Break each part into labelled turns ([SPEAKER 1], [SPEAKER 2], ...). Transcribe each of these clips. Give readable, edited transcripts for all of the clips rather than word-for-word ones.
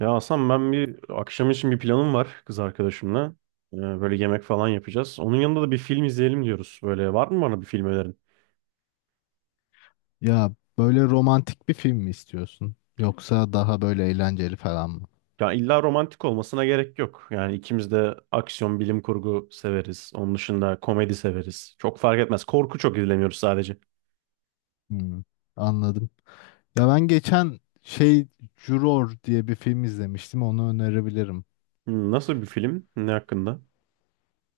[SPEAKER 1] Ya Hasan, ben bir akşam için bir planım var kız arkadaşımla. Böyle yemek falan yapacağız. Onun yanında da bir film izleyelim diyoruz. Böyle var mı bana bir film önerin?
[SPEAKER 2] Ya böyle romantik bir film mi istiyorsun? Yoksa daha böyle eğlenceli falan mı?
[SPEAKER 1] Ya illa romantik olmasına gerek yok. Yani ikimiz de aksiyon, bilim kurgu severiz. Onun dışında komedi severiz. Çok fark etmez. Korku çok izlemiyoruz sadece.
[SPEAKER 2] Hmm, anladım. Ya ben geçen şey Juror diye bir film izlemiştim. Onu önerebilirim.
[SPEAKER 1] Hmm, nasıl bir film? Ne hakkında?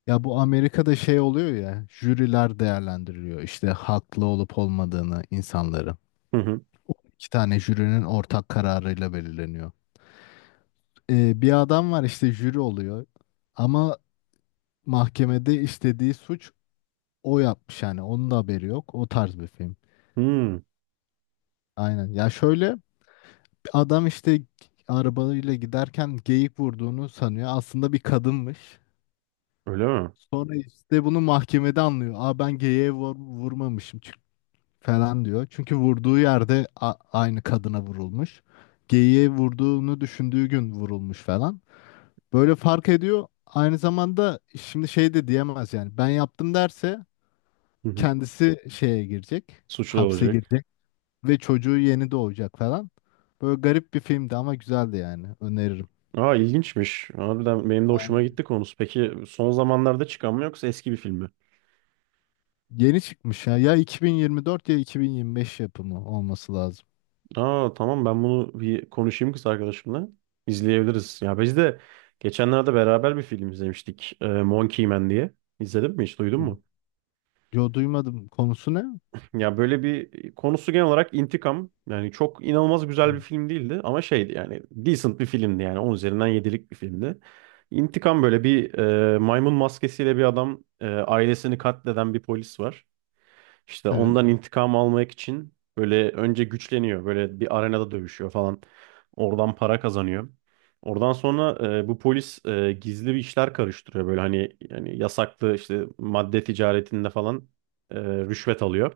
[SPEAKER 2] Ya bu Amerika'da şey oluyor ya, jüriler değerlendiriyor işte, haklı olup olmadığını insanları.
[SPEAKER 1] Hı hı.
[SPEAKER 2] İki tane jürinin ortak kararıyla belirleniyor. Bir adam var işte jüri oluyor. Ama mahkemede istediği suç o yapmış yani. Onun da haberi yok. O tarz bir film.
[SPEAKER 1] Hmm,
[SPEAKER 2] Aynen. Ya şöyle adam işte arabayla giderken geyik vurduğunu sanıyor. Aslında bir kadınmış.
[SPEAKER 1] öyle mi?
[SPEAKER 2] Sonra işte bunu mahkemede anlıyor. Aa ben vurmamışım çünkü falan diyor. Çünkü vurduğu yerde aynı kadına vurulmuş. Geyiğe vurduğunu düşündüğü gün vurulmuş falan. Böyle fark ediyor. Aynı zamanda şimdi şey de diyemez yani. Ben yaptım derse
[SPEAKER 1] Hı hı.
[SPEAKER 2] kendisi şeye girecek.
[SPEAKER 1] Suçlu
[SPEAKER 2] Hapse
[SPEAKER 1] olacak.
[SPEAKER 2] girecek. Ve çocuğu yeni doğacak falan. Böyle garip bir filmdi ama güzeldi yani. Öneririm.
[SPEAKER 1] Aa, ilginçmiş. Harbiden benim de hoşuma
[SPEAKER 2] Aynen.
[SPEAKER 1] gitti konusu. Peki son zamanlarda çıkan mı yoksa eski bir film mi?
[SPEAKER 2] Yeni çıkmış ya. Ya 2024 ya 2025 yapımı olması lazım.
[SPEAKER 1] Aa, tamam, ben bunu bir konuşayım kız arkadaşımla. İzleyebiliriz. Ya biz de geçenlerde beraber bir film izlemiştik. Monkey Man diye. İzledin mi, hiç duydun
[SPEAKER 2] Hı.
[SPEAKER 1] mu?
[SPEAKER 2] Yo duymadım. Konusu ne?
[SPEAKER 1] Ya böyle bir konusu genel olarak intikam. Yani çok inanılmaz güzel bir
[SPEAKER 2] Evet.
[SPEAKER 1] film değildi ama şeydi yani decent bir filmdi yani 10 üzerinden 7'lik bir filmdi. İntikam, böyle bir maymun maskesiyle bir adam, ailesini katleden bir polis var. İşte
[SPEAKER 2] Evet.
[SPEAKER 1] ondan intikam almak için böyle önce güçleniyor. Böyle bir arenada dövüşüyor falan. Oradan para kazanıyor. Oradan sonra bu polis gizli bir işler karıştırıyor. Böyle hani yani yasaklı işte madde ticaretinde falan rüşvet alıyor.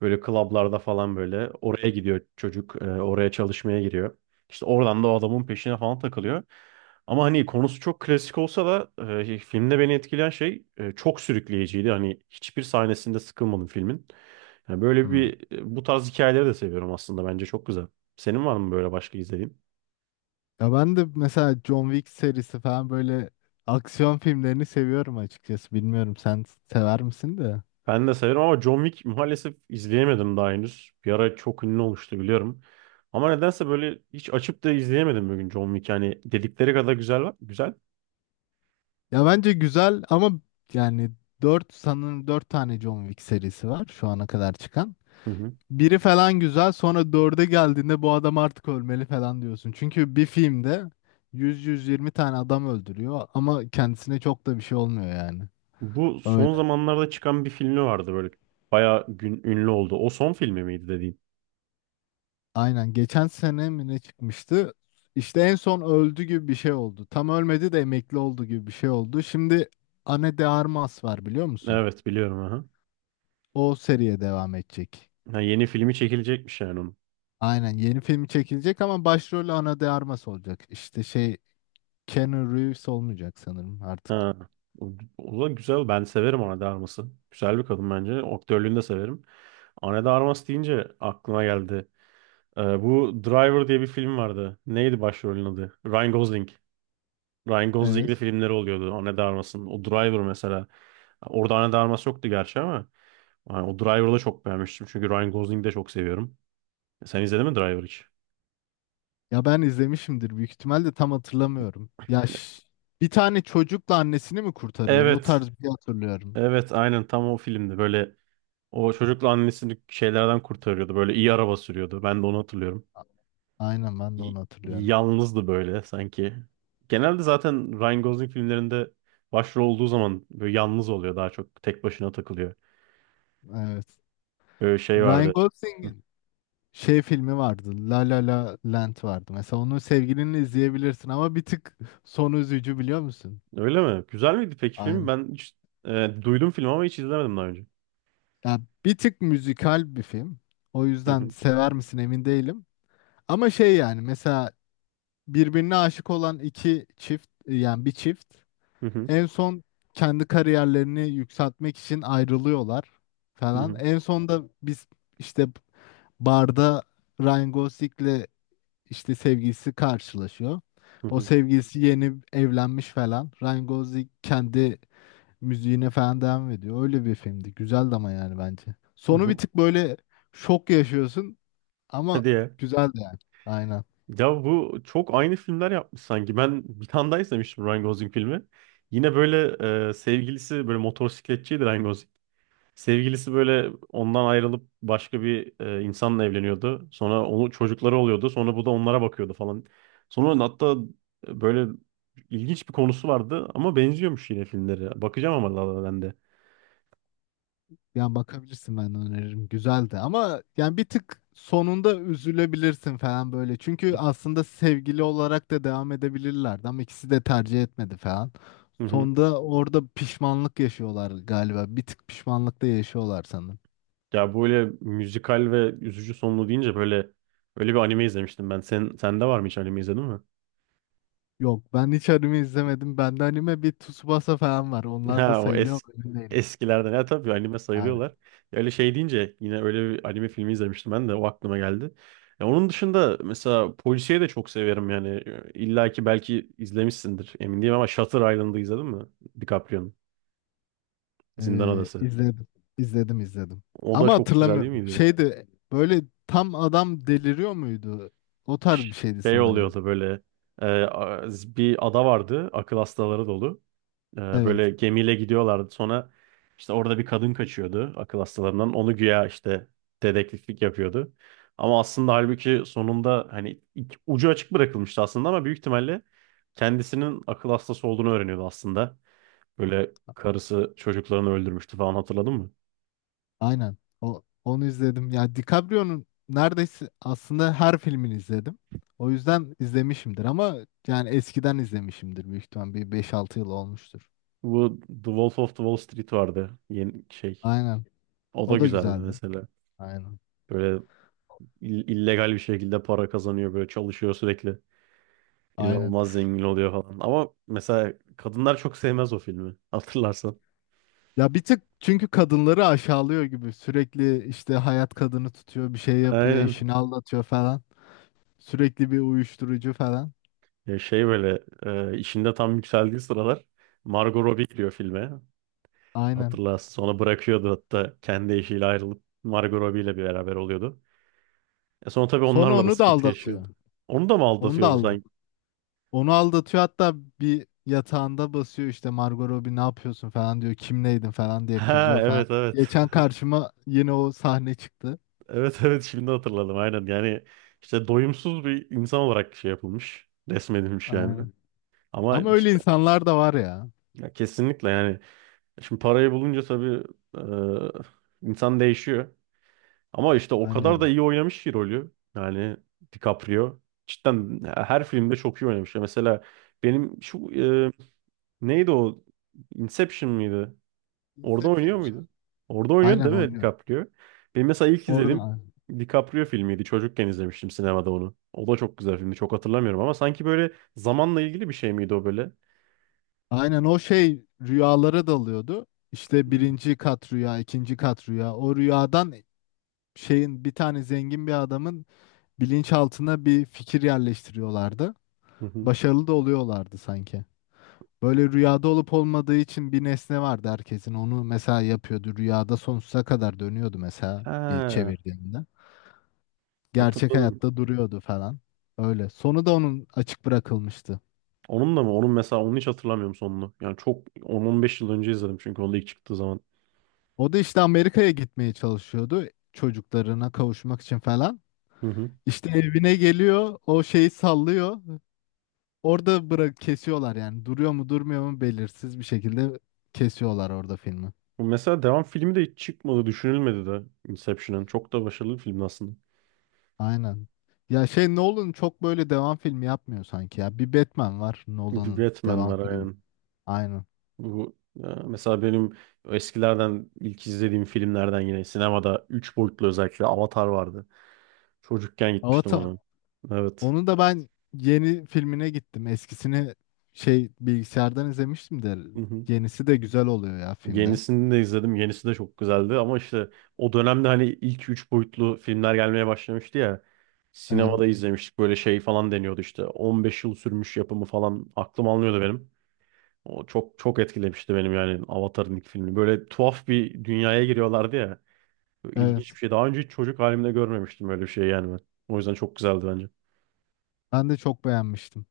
[SPEAKER 1] Böyle klablarda falan böyle oraya gidiyor çocuk. Oraya çalışmaya giriyor. İşte oradan da o adamın peşine falan takılıyor. Ama hani konusu çok klasik olsa da filmde beni etkileyen şey, çok sürükleyiciydi. Hani hiçbir sahnesinde sıkılmadım filmin. Yani böyle
[SPEAKER 2] Hmm.
[SPEAKER 1] bir, bu tarz hikayeleri de seviyorum aslında. Bence çok güzel. Senin var mı böyle başka izlediğin?
[SPEAKER 2] Ya ben de mesela John Wick serisi falan böyle aksiyon filmlerini seviyorum açıkçası. Bilmiyorum sen sever misin de.
[SPEAKER 1] Ben de severim ama John Wick maalesef izleyemedim daha henüz. Bir ara çok ünlü olmuştu, biliyorum. Ama nedense böyle hiç açıp da izleyemedim bugün John Wick. Yani dedikleri kadar güzel var. Güzel.
[SPEAKER 2] Ya bence güzel ama yani 4 tane John Wick serisi var şu ana kadar çıkan.
[SPEAKER 1] Hı hı.
[SPEAKER 2] Biri falan güzel sonra dörde geldiğinde bu adam artık ölmeli falan diyorsun. Çünkü bir filmde 100-120 tane adam öldürüyor ama kendisine çok da bir şey olmuyor yani.
[SPEAKER 1] Bu
[SPEAKER 2] Öyle.
[SPEAKER 1] son zamanlarda çıkan bir filmi vardı böyle. Bayağı gün, ünlü oldu. O son filmi miydi dediğin?
[SPEAKER 2] Aynen. Geçen sene mi ne çıkmıştı? İşte en son öldü gibi bir şey oldu. Tam ölmedi de emekli oldu gibi bir şey oldu. Şimdi Ana de Armas var biliyor musun?
[SPEAKER 1] Evet, biliyorum. Aha.
[SPEAKER 2] O seriye devam edecek.
[SPEAKER 1] Ha, yeni filmi çekilecekmiş yani onun.
[SPEAKER 2] Aynen yeni filmi çekilecek ama başrolü Ana de Armas olacak. İşte şey Keanu Reeves olmayacak sanırım artık.
[SPEAKER 1] Ha. O, o da güzel. Ben severim ona darması. Güzel bir kadın bence. Aktörlüğünü de severim. Ana de Armas deyince aklıma geldi. Bu Driver diye bir film vardı. Neydi başrolün adı? Ryan Gosling. Ryan Gosling'in
[SPEAKER 2] Evet.
[SPEAKER 1] de filmleri oluyordu. Ana de Armas'ın. O Driver mesela. Orada Ana de Armas yoktu gerçi ama. Yani o Driver'ı da çok beğenmiştim. Çünkü Ryan Gosling'i de çok seviyorum. Sen izledin mi Driver hiç?
[SPEAKER 2] Ya ben izlemişimdir büyük ihtimalle tam hatırlamıyorum. Bir tane çocukla annesini mi kurtarıyordu? O
[SPEAKER 1] Evet.
[SPEAKER 2] tarz bir şey hatırlıyorum.
[SPEAKER 1] Evet aynen, tam o filmdi. Böyle o çocukla annesini şeylerden kurtarıyordu. Böyle iyi araba sürüyordu. Ben de onu hatırlıyorum.
[SPEAKER 2] Aynen ben de
[SPEAKER 1] y-
[SPEAKER 2] onu hatırlıyorum.
[SPEAKER 1] Yalnızdı böyle sanki. Genelde zaten Ryan Gosling filmlerinde başrol olduğu zaman böyle yalnız oluyor, daha çok tek başına takılıyor.
[SPEAKER 2] Evet.
[SPEAKER 1] Böyle şey
[SPEAKER 2] Ryan
[SPEAKER 1] vardı. Hı,
[SPEAKER 2] Gosling'in şey filmi vardı. La La La Land vardı. Mesela onu sevgilinle izleyebilirsin ama bir tık sonu üzücü biliyor musun?
[SPEAKER 1] öyle mi? Güzel miydi peki film?
[SPEAKER 2] Aynen.
[SPEAKER 1] Ben hiç duydum film ama hiç izlemedim daha önce.
[SPEAKER 2] Ya bir tık müzikal bir film. O
[SPEAKER 1] Hı
[SPEAKER 2] yüzden
[SPEAKER 1] hı,
[SPEAKER 2] sever misin emin değilim. Ama şey yani mesela birbirine aşık olan iki çift yani bir çift
[SPEAKER 1] hı hı,
[SPEAKER 2] en son kendi kariyerlerini yükseltmek için ayrılıyorlar
[SPEAKER 1] hı
[SPEAKER 2] falan.
[SPEAKER 1] hı,
[SPEAKER 2] En son da biz işte barda Ryan Gosling'le işte sevgilisi karşılaşıyor.
[SPEAKER 1] hı
[SPEAKER 2] O
[SPEAKER 1] hı.
[SPEAKER 2] sevgilisi yeni evlenmiş falan. Ryan Gosling kendi müziğine falan devam ediyor. Öyle bir filmdi. Güzeldi ama yani bence. Sonu bir
[SPEAKER 1] Bu,
[SPEAKER 2] tık böyle şok yaşıyorsun ama
[SPEAKER 1] hadi ya.
[SPEAKER 2] güzeldi yani. Aynen.
[SPEAKER 1] Ya bu çok aynı filmler yapmış sanki. Ben bir tane daha izlemiştim Ryan Gosling filmi. Yine böyle sevgilisi böyle motosikletçiydi Ryan Gosling. Sevgilisi böyle ondan ayrılıp başka bir insanla evleniyordu. Sonra onu çocukları oluyordu. Sonra bu da onlara bakıyordu falan. Sonra hatta böyle ilginç bir konusu vardı ama benziyormuş yine filmleri. Bakacağım ama La La Land'e.
[SPEAKER 2] Yani bakabilirsin ben öneririm. Güzeldi ama yani bir tık sonunda üzülebilirsin falan böyle. Çünkü aslında sevgili olarak da devam edebilirlerdi ama ikisi de tercih etmedi falan.
[SPEAKER 1] Hı hı.
[SPEAKER 2] Sonda orada pişmanlık yaşıyorlar galiba. Bir tık pişmanlıkta yaşıyorlar sanırım.
[SPEAKER 1] Ya böyle müzikal ve üzücü sonlu deyince böyle öyle bir anime izlemiştim ben. Sen, sende var mı, hiç anime izledin mi?
[SPEAKER 2] Yok ben hiç anime izlemedim. Bende anime bir Tsubasa falan var. Onlar da
[SPEAKER 1] Ha, o
[SPEAKER 2] sayılıyor mu emin değilim.
[SPEAKER 1] eskilerden. Ya tabii anime sayılıyorlar.
[SPEAKER 2] Aynen.
[SPEAKER 1] Ya öyle şey deyince yine öyle bir anime filmi izlemiştim ben de o aklıma geldi. Ya onun dışında mesela polisiye de çok severim yani. İlla ki belki izlemişsindir, emin değilim ama Shutter Island'ı izledin mi? DiCaprio'nun Zindan Adası.
[SPEAKER 2] İzledim. İzledim.
[SPEAKER 1] O da
[SPEAKER 2] Ama
[SPEAKER 1] çok güzel değil
[SPEAKER 2] hatırlamıyorum.
[SPEAKER 1] miydi?
[SPEAKER 2] Şeydi böyle tam adam deliriyor muydu? O tarz bir şeydi
[SPEAKER 1] Şey
[SPEAKER 2] sanırım.
[SPEAKER 1] oluyordu böyle, e, a- bir ada vardı, akıl hastaları dolu. Böyle
[SPEAKER 2] Evet.
[SPEAKER 1] gemiyle gidiyorlardı. Sonra işte orada bir kadın kaçıyordu akıl hastalarından. Onu güya işte dedektiflik yapıyordu. Ama aslında halbuki sonunda hani ucu açık bırakılmıştı aslında ama büyük ihtimalle kendisinin akıl hastası olduğunu öğreniyordu aslında. Böyle karısı çocuklarını öldürmüştü falan, hatırladın mı?
[SPEAKER 2] Aynen. Onu izledim. Ya DiCaprio'nun neredeyse aslında her filmini izledim. O yüzden izlemişimdir ama yani eskiden izlemişimdir büyük ihtimal bir beş altı yıl olmuştur.
[SPEAKER 1] Bu The Wolf of the Wall Street vardı. Yeni şey.
[SPEAKER 2] Aynen.
[SPEAKER 1] O da
[SPEAKER 2] O da
[SPEAKER 1] güzeldi
[SPEAKER 2] güzeldi.
[SPEAKER 1] mesela.
[SPEAKER 2] Aynen.
[SPEAKER 1] Böyle illegal bir şekilde para kazanıyor, böyle çalışıyor sürekli.
[SPEAKER 2] Aynen.
[SPEAKER 1] İnanılmaz zengin oluyor falan. Ama mesela kadınlar çok sevmez o filmi. Hatırlarsan.
[SPEAKER 2] Ya bir tık çünkü kadınları aşağılıyor gibi sürekli işte hayat kadını tutuyor bir şey yapıyor
[SPEAKER 1] Aynen.
[SPEAKER 2] eşini aldatıyor falan. Sürekli bir uyuşturucu falan.
[SPEAKER 1] Ya şey böyle işinde tam yükseldiği sıralar Margot Robbie giriyor filme.
[SPEAKER 2] Aynen.
[SPEAKER 1] Hatırlarsın. Sonra bırakıyordu hatta, kendi eşiyle ayrılıp Margot Robbie ile bir beraber oluyordu. E sonra tabii
[SPEAKER 2] Sonra
[SPEAKER 1] onlarla da
[SPEAKER 2] onu da
[SPEAKER 1] sıkıntı yaşıyordu.
[SPEAKER 2] aldatıyor.
[SPEAKER 1] Onu da mı
[SPEAKER 2] Onu da
[SPEAKER 1] aldatıyordu
[SPEAKER 2] aldı.
[SPEAKER 1] sanki?
[SPEAKER 2] Onu aldatıyor hatta bir yatağında basıyor işte Margot Robbie ne yapıyorsun falan diyor. Kimleydin falan diye
[SPEAKER 1] Ha
[SPEAKER 2] kızıyor falan.
[SPEAKER 1] evet, evet.
[SPEAKER 2] Geçen karşıma yine o sahne çıktı.
[SPEAKER 1] Evet evet, şimdi hatırladım aynen. Yani işte doyumsuz bir insan olarak şey yapılmış. Resmedilmiş yani.
[SPEAKER 2] Aynen.
[SPEAKER 1] Ama
[SPEAKER 2] Ama öyle
[SPEAKER 1] işte,
[SPEAKER 2] insanlar da var ya.
[SPEAKER 1] ya kesinlikle yani. Şimdi parayı bulunca tabii insan değişiyor. Ama işte o
[SPEAKER 2] Bence
[SPEAKER 1] kadar da
[SPEAKER 2] de.
[SPEAKER 1] iyi oynamış ki rolü. Yani DiCaprio. Cidden her filmde çok iyi oynamış. Ya mesela benim şu e, neydi o? Inception mıydı? Orada
[SPEAKER 2] Inception
[SPEAKER 1] oynuyor
[SPEAKER 2] güzel.
[SPEAKER 1] muydu? Orada oynuyordu
[SPEAKER 2] Aynen
[SPEAKER 1] değil mi
[SPEAKER 2] oynuyor.
[SPEAKER 1] DiCaprio? Benim mesela ilk izlediğim
[SPEAKER 2] Orada
[SPEAKER 1] DiCaprio filmiydi. Çocukken izlemiştim sinemada onu. O da çok güzel filmdi. Çok hatırlamıyorum ama sanki böyle zamanla ilgili bir şey miydi o böyle?
[SPEAKER 2] aynen o şey rüyalara dalıyordu. İşte
[SPEAKER 1] Hmm.
[SPEAKER 2] birinci kat rüya, ikinci kat rüya. O rüyadan şeyin bir tane zengin bir adamın bilinçaltına bir fikir yerleştiriyorlardı.
[SPEAKER 1] Hı hı.
[SPEAKER 2] Başarılı da oluyorlardı sanki. Böyle rüyada olup olmadığı için bir nesne vardı herkesin. Onu mesela yapıyordu. Rüyada sonsuza kadar dönüyordu mesela bir
[SPEAKER 1] Ha,
[SPEAKER 2] çevirdiğinde. Gerçek
[SPEAKER 1] hatırladım.
[SPEAKER 2] hayatta duruyordu falan. Öyle. Sonu da onun açık bırakılmıştı.
[SPEAKER 1] Onun da mı? Onun, mesela onu hiç hatırlamıyorum sonunu. Yani çok 10-15 yıl önce izledim çünkü, onda ilk çıktığı zaman.
[SPEAKER 2] O da işte Amerika'ya gitmeye çalışıyordu çocuklarına kavuşmak için falan.
[SPEAKER 1] Hı hı.
[SPEAKER 2] İşte evine geliyor, o şeyi sallıyor. Orada bırak kesiyorlar yani. Duruyor mu, durmuyor mu belirsiz bir şekilde kesiyorlar orada filmi.
[SPEAKER 1] Bu mesela devam filmi de hiç çıkmadı, düşünülmedi de Inception'ın. Çok da başarılı bir film aslında.
[SPEAKER 2] Aynen. Ya şey Nolan çok böyle devam filmi yapmıyor sanki ya. Bir Batman var
[SPEAKER 1] Bir
[SPEAKER 2] Nolan'ın
[SPEAKER 1] Batman
[SPEAKER 2] devam
[SPEAKER 1] var
[SPEAKER 2] filmi.
[SPEAKER 1] aynen.
[SPEAKER 2] Aynen.
[SPEAKER 1] Bu ya mesela benim eskilerden ilk izlediğim filmlerden yine sinemada 3 boyutlu özellikle Avatar vardı. Çocukken gitmiştim
[SPEAKER 2] Avatar.
[SPEAKER 1] ona. Evet.
[SPEAKER 2] Onu da ben yeni filmine gittim. Eskisini şey bilgisayardan izlemiştim de yenisi de güzel oluyor ya filmde.
[SPEAKER 1] Yenisini de izledim. Yenisi de çok güzeldi ama işte o dönemde hani ilk üç boyutlu filmler gelmeye başlamıştı ya.
[SPEAKER 2] Evet.
[SPEAKER 1] Sinemada izlemiştik, böyle şey falan deniyordu işte. 15 yıl sürmüş yapımı falan, aklım almıyordu benim. O çok çok etkilemişti benim yani, Avatar'ın ilk filmi. Böyle tuhaf bir dünyaya giriyorlardı ya. Böyle
[SPEAKER 2] Evet.
[SPEAKER 1] ilginç bir şey. Daha önce hiç çocuk halimde görmemiştim öyle bir şey yani ben. O yüzden çok güzeldi bence.
[SPEAKER 2] Ben de çok beğenmiştim.